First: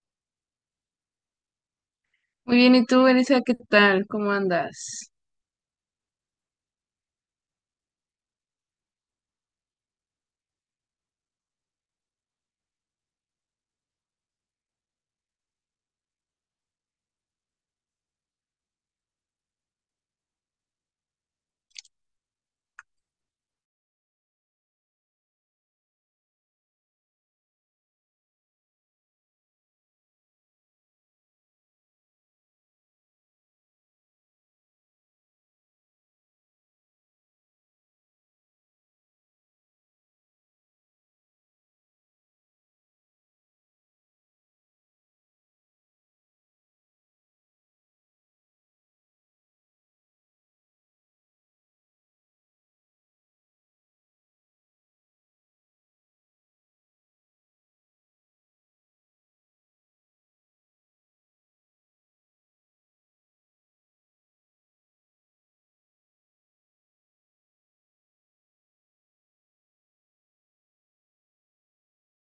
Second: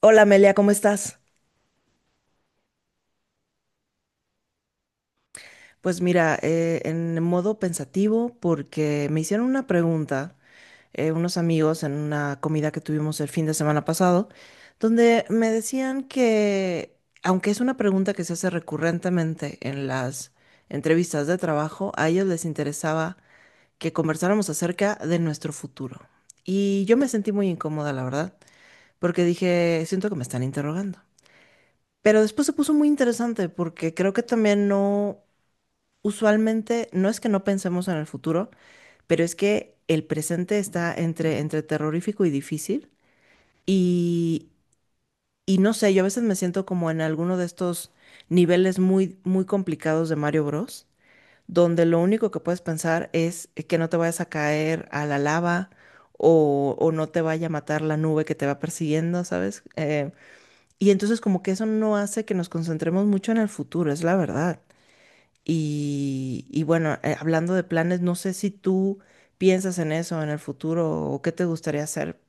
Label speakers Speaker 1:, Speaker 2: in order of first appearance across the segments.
Speaker 1: Hola Amelia, ¿cómo estás?
Speaker 2: Muy bien, ¿y tú, Elisa, qué tal? ¿Cómo andas?
Speaker 1: Pues mira, en modo pensativo porque me hicieron una pregunta unos amigos en una comida que tuvimos el fin de semana pasado, donde me decían que, aunque es una pregunta que se hace recurrentemente en las entrevistas de trabajo, a ellos les interesaba que conversáramos acerca de nuestro futuro. Y yo me sentí muy incómoda, la verdad, porque dije, siento que me están interrogando. Pero después se puso muy interesante porque creo que también no. Usualmente no es que no pensemos en el futuro, pero es que el presente está entre terrorífico y difícil. Y, y no sé, yo a veces me siento como en alguno de estos niveles muy, muy complicados de Mario Bros, donde lo único que puedes pensar es que no te vayas a caer a la lava o no te vaya a matar la nube que te va persiguiendo, ¿sabes? Y entonces como que eso no hace que nos concentremos mucho en el futuro, es la verdad. Y bueno, hablando de planes, no sé si tú piensas en eso en el futuro o qué te gustaría hacer.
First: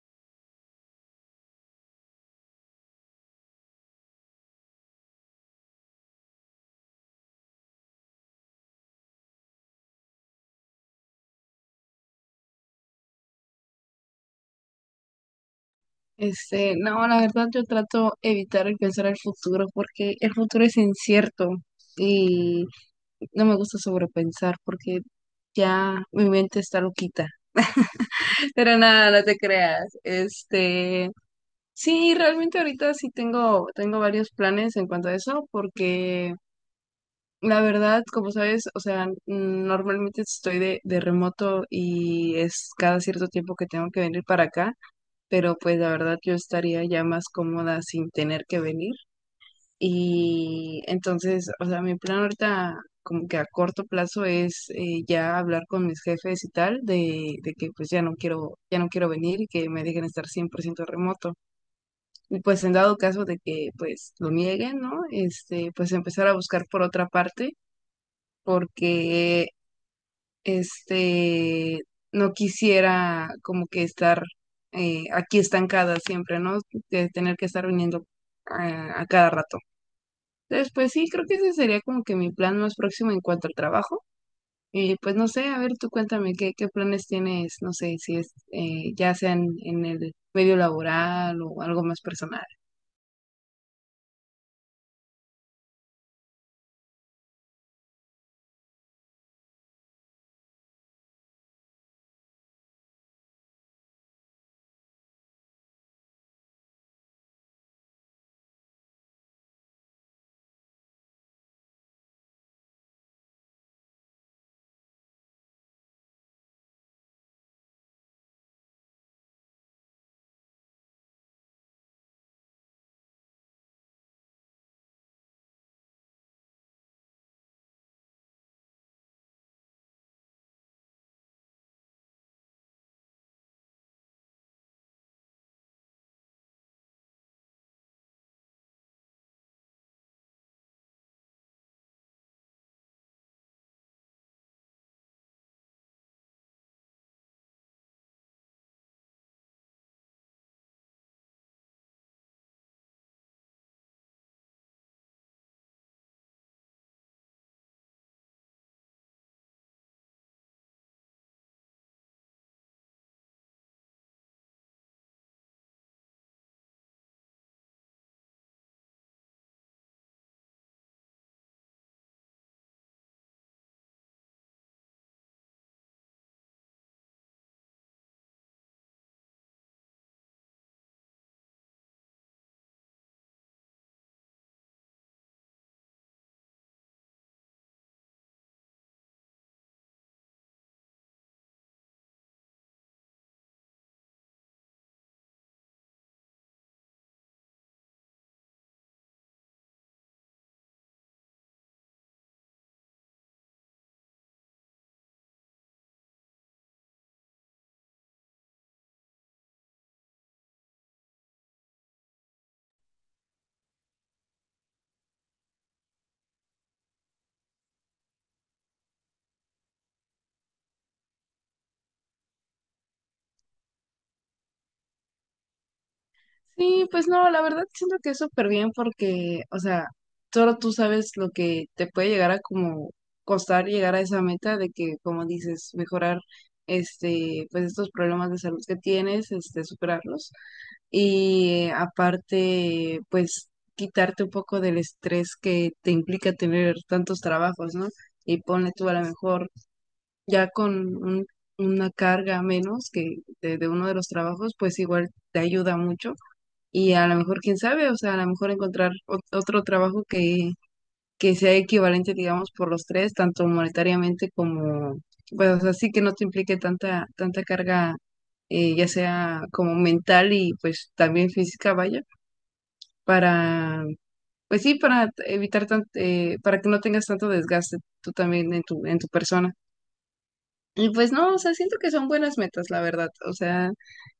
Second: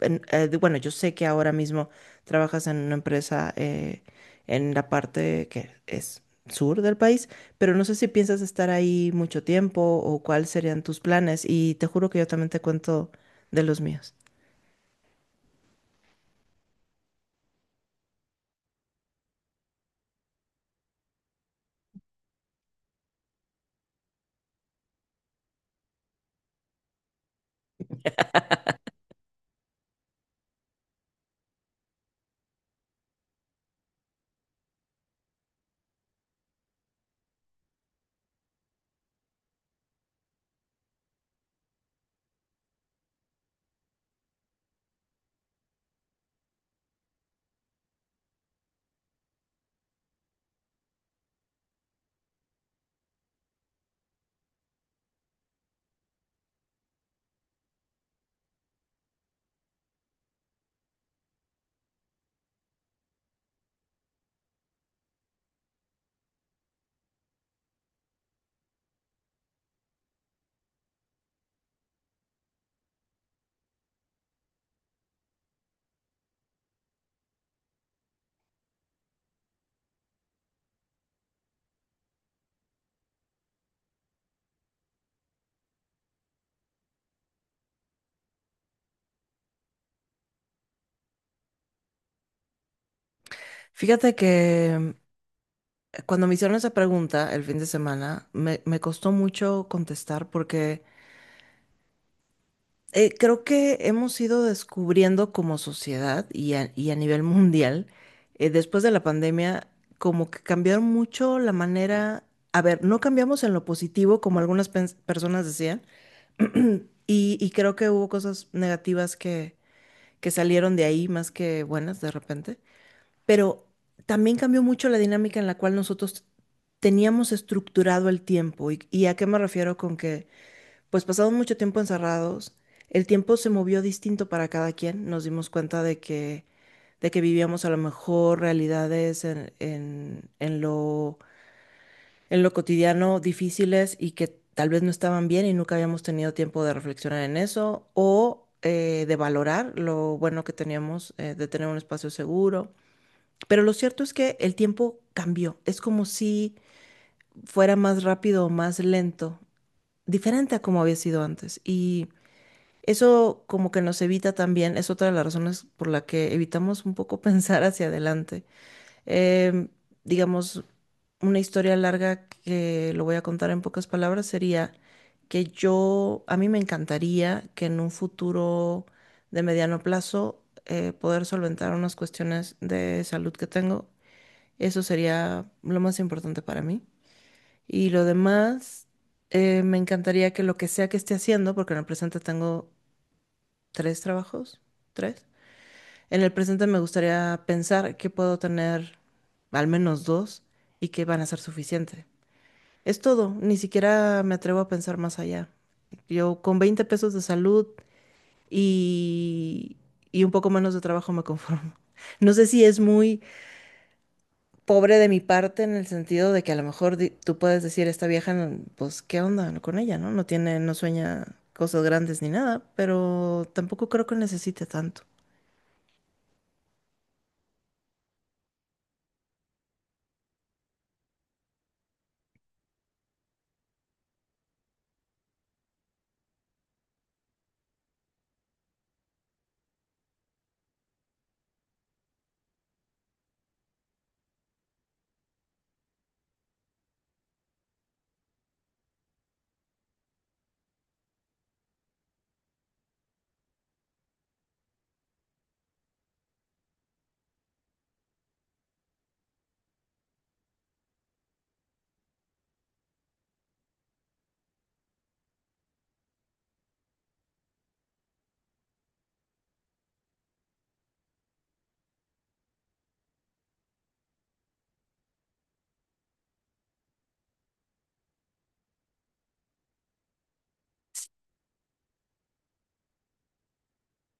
Speaker 1: Bueno, yo sé que ahora mismo trabajas en una empresa en la parte que es sur del país, pero no sé si piensas estar ahí mucho tiempo o cuáles serían tus planes. Y te juro que yo también te cuento de los míos.
Speaker 2: No, la verdad yo trato evitar el pensar el futuro porque el futuro es incierto y no me gusta sobrepensar porque ya mi mente está loquita. Pero nada, no te creas. Sí, realmente ahorita sí tengo varios planes en cuanto a eso porque la verdad, como sabes, o sea, normalmente estoy de remoto y es cada cierto tiempo que tengo que venir para acá. Pero pues la verdad yo estaría ya más cómoda sin tener que venir. Y entonces, o sea, mi plan ahorita como que a corto plazo es ya hablar con mis jefes y tal de que pues ya no quiero venir y que me dejen estar 100% remoto. Y pues en dado caso de que pues lo nieguen, ¿no? Pues empezar a buscar por otra parte porque este, no quisiera como que estar aquí estancada siempre, ¿no? De tener que estar viniendo a cada rato. Entonces, pues sí, creo que ese sería como que mi plan más próximo en cuanto al trabajo. Y pues no sé, a ver, tú cuéntame qué planes tienes, no sé, si es ya sea en el medio laboral o algo más personal.
Speaker 1: Fíjate que cuando me hicieron esa pregunta el fin de semana, me costó mucho contestar porque creo que hemos ido descubriendo como sociedad y a nivel mundial, después de la pandemia, como que cambiaron mucho la manera. A ver, no cambiamos en lo positivo, como algunas personas decían, y creo que hubo cosas negativas que salieron de ahí más que buenas de repente, pero también cambió mucho la dinámica en la cual nosotros teníamos estructurado el tiempo. Y a qué me refiero con que? Pues pasado mucho tiempo encerrados, el tiempo se movió distinto para cada quien, nos dimos cuenta de que vivíamos a lo mejor realidades en lo cotidiano difíciles y que tal vez no estaban bien y nunca habíamos tenido tiempo de reflexionar en eso o de valorar lo bueno que teníamos, de tener un espacio seguro. Pero lo cierto es que el tiempo cambió, es como si fuera más rápido o más lento, diferente a como había sido antes. Y eso como que nos evita también, es otra de las razones por la que evitamos un poco pensar hacia adelante. Em, digamos, una historia larga que lo voy a contar en pocas palabras sería que yo, a mí me encantaría que en un futuro de mediano plazo poder solventar unas cuestiones de salud que tengo. Eso sería lo más importante para mí. Y lo demás, me encantaría que lo que sea que esté haciendo, porque en el presente tengo tres trabajos, tres. En el presente me gustaría pensar que puedo tener al menos dos y que van a ser suficiente. Es todo, ni siquiera me atrevo a pensar más allá. Yo con 20 pesos de salud y, y un poco menos de trabajo me conformo. No sé si es muy pobre de mi parte en el sentido de que a lo mejor tú puedes decir, esta vieja, pues, ¿qué onda con ella, no? No tiene, no sueña cosas grandes ni nada, pero tampoco creo que necesite tanto.
Speaker 2: Sí, pues no, la verdad siento que es súper bien porque, o sea, solo tú sabes lo que te puede llegar a como costar llegar a esa meta de que, como dices, mejorar pues estos problemas de salud que tienes, este, superarlos. Y aparte, pues quitarte un poco del estrés que te implica tener tantos trabajos, ¿no? Y pone tú a lo mejor ya con un- una carga menos que de uno de los trabajos, pues igual te ayuda mucho y a lo mejor, quién sabe, o sea, a lo mejor encontrar otro trabajo que sea equivalente, digamos, por los tres, tanto monetariamente como, pues, o sea, sí que no te implique tanta carga, ya sea como mental y pues también física, vaya, para, pues sí, para evitar para que no tengas tanto desgaste tú también en en tu persona. Y pues no, o sea, siento que son buenas metas, la verdad, o sea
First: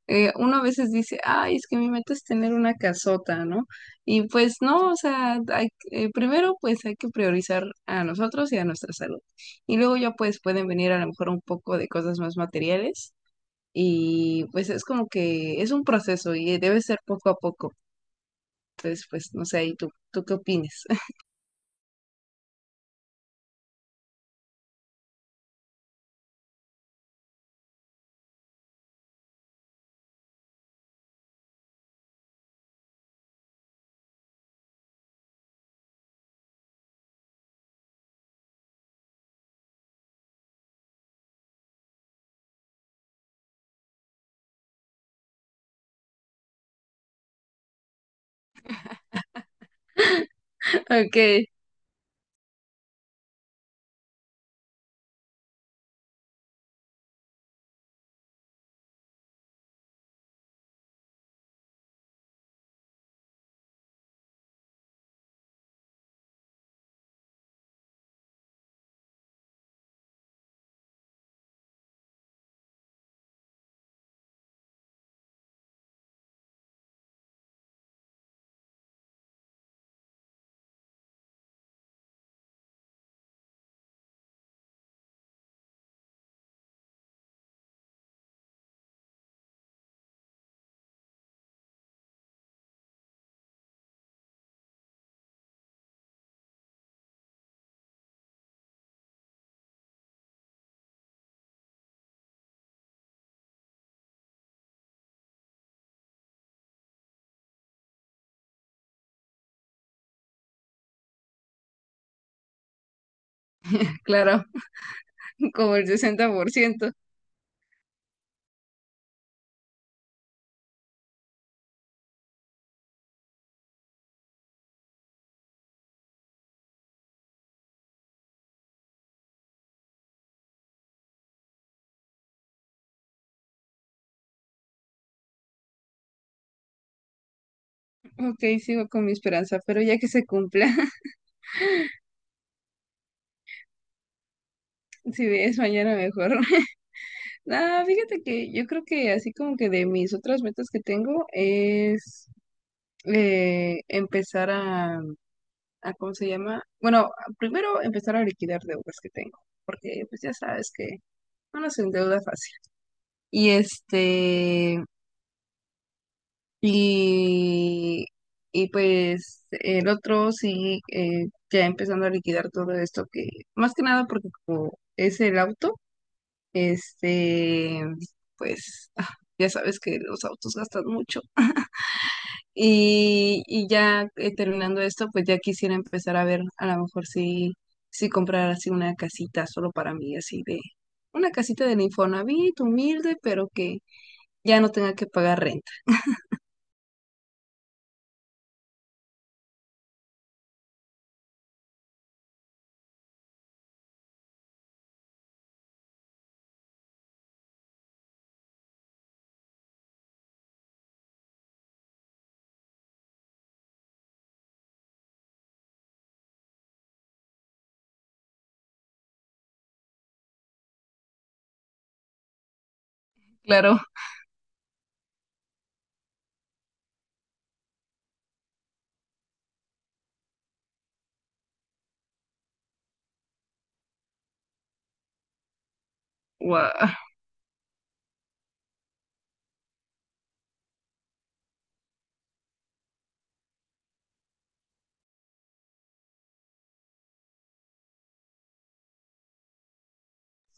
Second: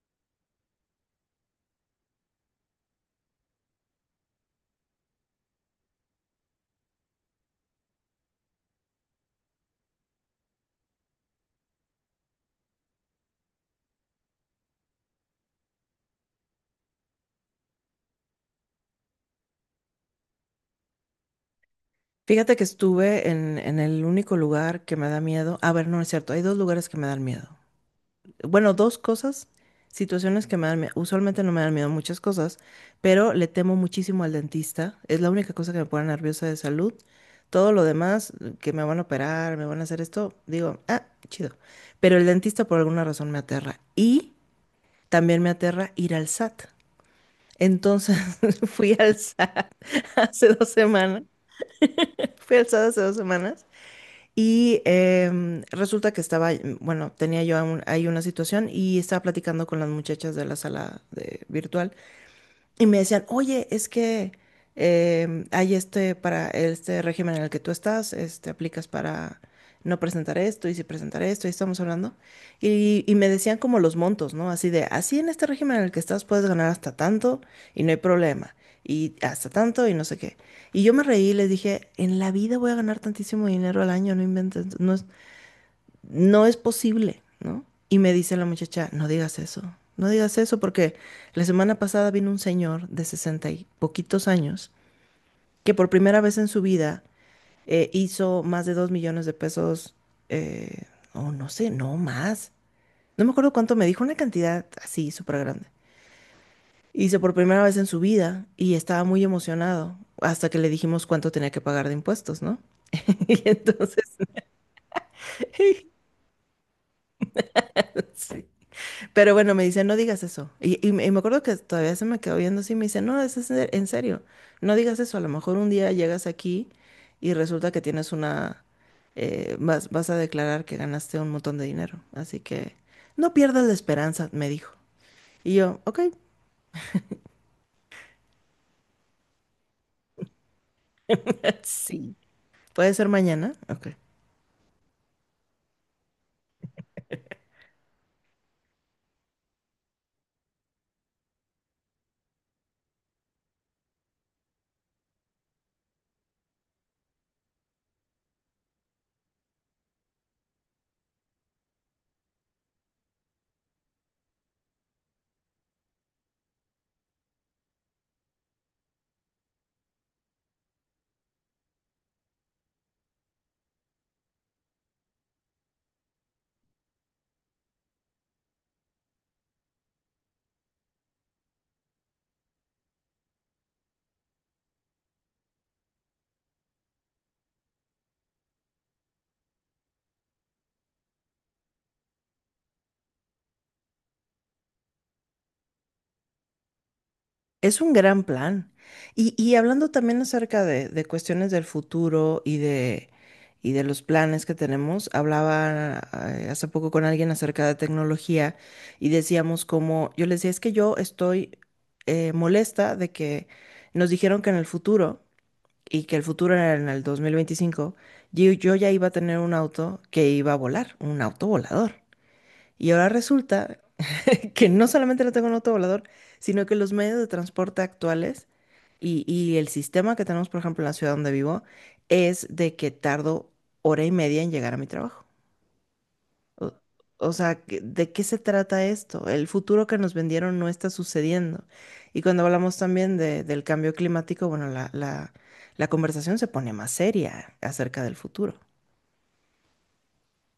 Speaker 2: uno a veces dice, ay, es que mi meta es tener una casota, ¿no? Y pues no, o sea, primero pues hay que priorizar a nosotros y a nuestra salud. Y luego ya pues pueden venir a lo mejor un poco de cosas más materiales y pues es como que es un proceso y debe ser poco a poco. Entonces, pues no sé, ahí tú, ¿tú qué opinas?
Speaker 1: Fíjate que estuve en el único lugar que me da miedo. A ver, no es cierto. Hay dos lugares que me dan miedo. Bueno, dos cosas, situaciones que me dan miedo. Usualmente no me dan miedo muchas cosas, pero le temo muchísimo al dentista. Es la única cosa que me pone nerviosa de salud. Todo lo demás, que me van a operar, me van a hacer esto, digo, ah, chido. Pero el dentista por alguna razón me aterra. Y también me aterra ir al SAT. Entonces fui al SAT hace 2 semanas.
Speaker 2: Ok,
Speaker 1: Fui al SAT hace dos semanas. Y resulta que estaba, bueno, tenía yo ahí una situación y estaba platicando con las muchachas de la sala de virtual. Y me decían, oye, es que hay este para este régimen en el que tú estás, este, aplicas para no presentar esto y si presentar esto, y estamos hablando. Y me decían como los montos, ¿no? Así de, así en este régimen en el que estás puedes ganar hasta tanto y no hay problema. Y hasta tanto y no sé qué. Y yo me reí y les dije, en la vida voy a ganar tantísimo dinero al año, no inventes, no, no es posible, ¿no? Y me dice la muchacha, no digas eso, no digas eso porque la semana pasada vino un señor de 60 y poquitos años que por primera vez en su vida hizo más de 2 millones de pesos, eh, no sé, no más. No me acuerdo cuánto me dijo, una cantidad así súper grande. Hizo por primera vez en su vida y estaba muy emocionado hasta que le dijimos cuánto tenía que pagar de impuestos, ¿no? Y entonces,
Speaker 2: claro, como el 60%.
Speaker 1: sí. Pero bueno, me dice, no digas eso. Y me acuerdo que todavía se me quedó viendo así, me dice, no, eso es en serio, no digas eso. A lo mejor un día llegas aquí y resulta que tienes una, vas, a declarar que ganaste un montón de dinero. Así que no pierdas la esperanza, me dijo. Y yo, ok.
Speaker 2: Ok, sigo con mi esperanza, pero ya que se cumpla.
Speaker 1: Sí, puede ser mañana. Ok.
Speaker 2: Si es mañana mejor. Ah, fíjate que yo creo que así como que de mis otras metas que tengo es empezar a, ¿cómo se llama? Bueno, primero empezar a liquidar deudas que tengo, porque pues ya sabes que uno se endeuda fácil. Y este, y, y pues el otro sí, ya empezando a liquidar todo esto que, más que nada porque como es el auto. Este, pues ah, ya sabes que los autos gastan mucho. Y ya terminando esto, pues ya quisiera empezar a ver a lo mejor si, si comprar así una casita solo para mí, así de una casita del Infonavit, humilde, pero que ya no tenga que pagar renta.
Speaker 1: Es un gran plan. Y hablando también acerca de cuestiones del futuro y de los planes que tenemos, hablaba hace poco con alguien acerca de tecnología y decíamos como, yo les decía, es que yo estoy molesta de que nos dijeron que en el futuro, y que el futuro era en el 2025 yo ya iba a tener un auto que iba a volar, un auto volador. Y ahora resulta
Speaker 2: Claro,
Speaker 1: que no solamente no tenga un autovolador, sino que los medios de transporte actuales y el sistema que tenemos, por ejemplo, en la ciudad donde vivo, es de que tardo hora y media en llegar a mi trabajo. O,
Speaker 2: guau.
Speaker 1: o sea, que ¿de qué se trata esto? El futuro que nos vendieron no está sucediendo. Y cuando hablamos también de del cambio climático, bueno, la conversación se pone más seria acerca del futuro.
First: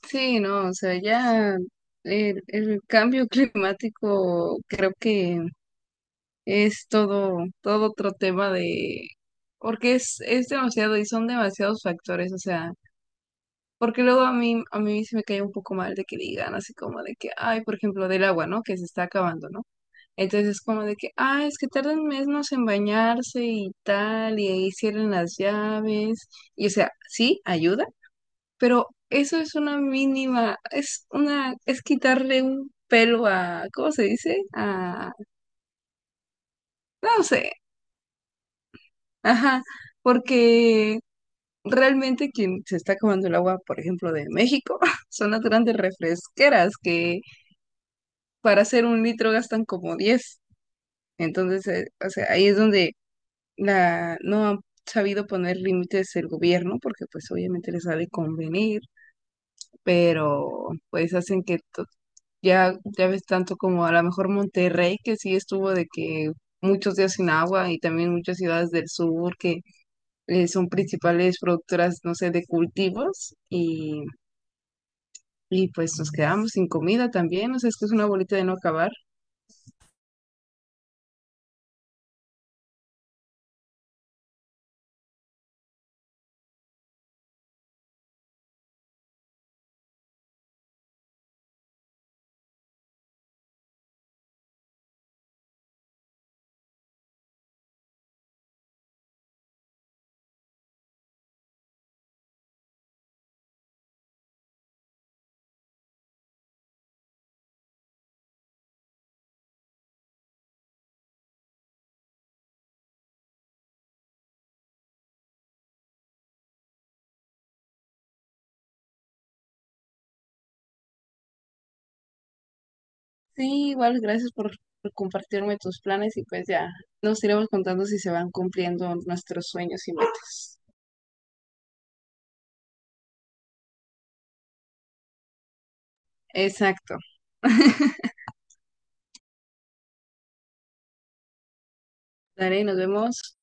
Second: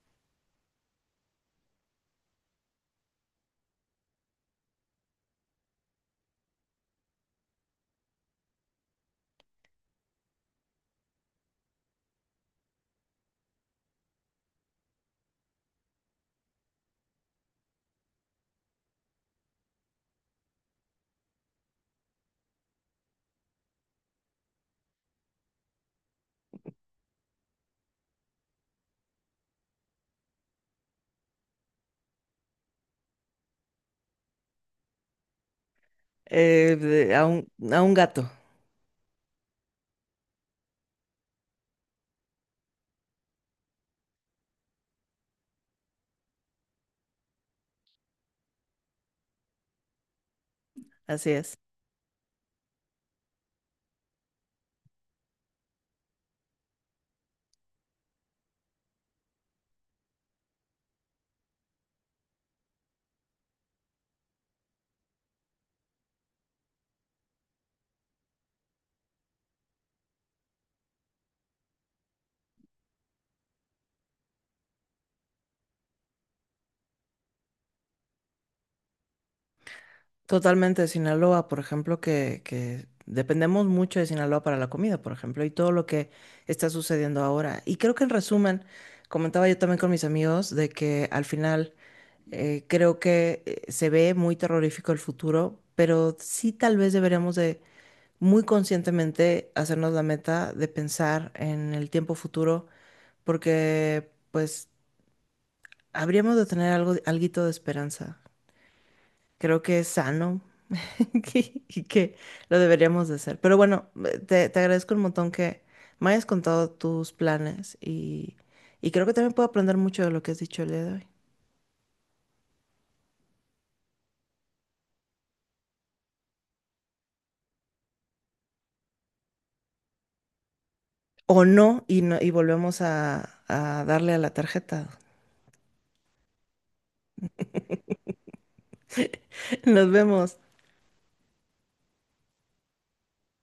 Speaker 2: Sí, no, o sea, ya el cambio climático creo que es todo otro tema de, porque es demasiado y son demasiados factores, o sea, porque luego a mí se me cae un poco mal de que digan así como de que, ay, por ejemplo, del agua, ¿no? Que se está acabando, ¿no? Entonces es como de que, ay, es que tardan meses en bañarse y tal, y ahí cierran las llaves, y o sea, sí, ayuda pero eso es una mínima, es una, es quitarle un pelo a, ¿cómo se dice? A,
Speaker 1: Eh, de-
Speaker 2: no
Speaker 1: a un,
Speaker 2: sé,
Speaker 1: a un gato,
Speaker 2: ajá, porque realmente quien se está acabando el agua, por ejemplo, de México, son las grandes refresqueras que para hacer un litro gastan como diez.
Speaker 1: así es.
Speaker 2: Entonces, o sea, ahí es donde la, no han sabido poner límites el gobierno, porque pues obviamente les ha de convenir, pero pues hacen que ya, ya ves tanto como a lo mejor Monterrey, que sí estuvo de que muchos días sin agua y también muchas ciudades del sur que son principales productoras, no sé, de cultivos y pues nos quedamos sin comida también, o sea, es que es una bolita de no acabar.
Speaker 1: Totalmente, Sinaloa, por ejemplo, que dependemos mucho de Sinaloa para la comida, por ejemplo, y todo lo que está sucediendo ahora. Y creo que en resumen, comentaba yo también con mis amigos de que al final creo que se ve muy terrorífico el futuro, pero sí tal vez deberíamos de muy conscientemente hacernos la meta de pensar en el tiempo futuro, porque pues habríamos de tener algo, alguito de esperanza. Creo que es sano y que lo deberíamos de hacer. Pero bueno, te agradezco un montón que me hayas contado tus planes y creo que también puedo aprender mucho de lo que has dicho el día de hoy.
Speaker 2: Sí, igual, gracias por compartirme tus planes y pues ya nos iremos contando si se van cumpliendo nuestros sueños y metas.
Speaker 1: O no, y, no, y volvemos a, darle a la tarjeta.
Speaker 2: Exacto.
Speaker 1: Nos vemos.
Speaker 2: Dale, nos vemos.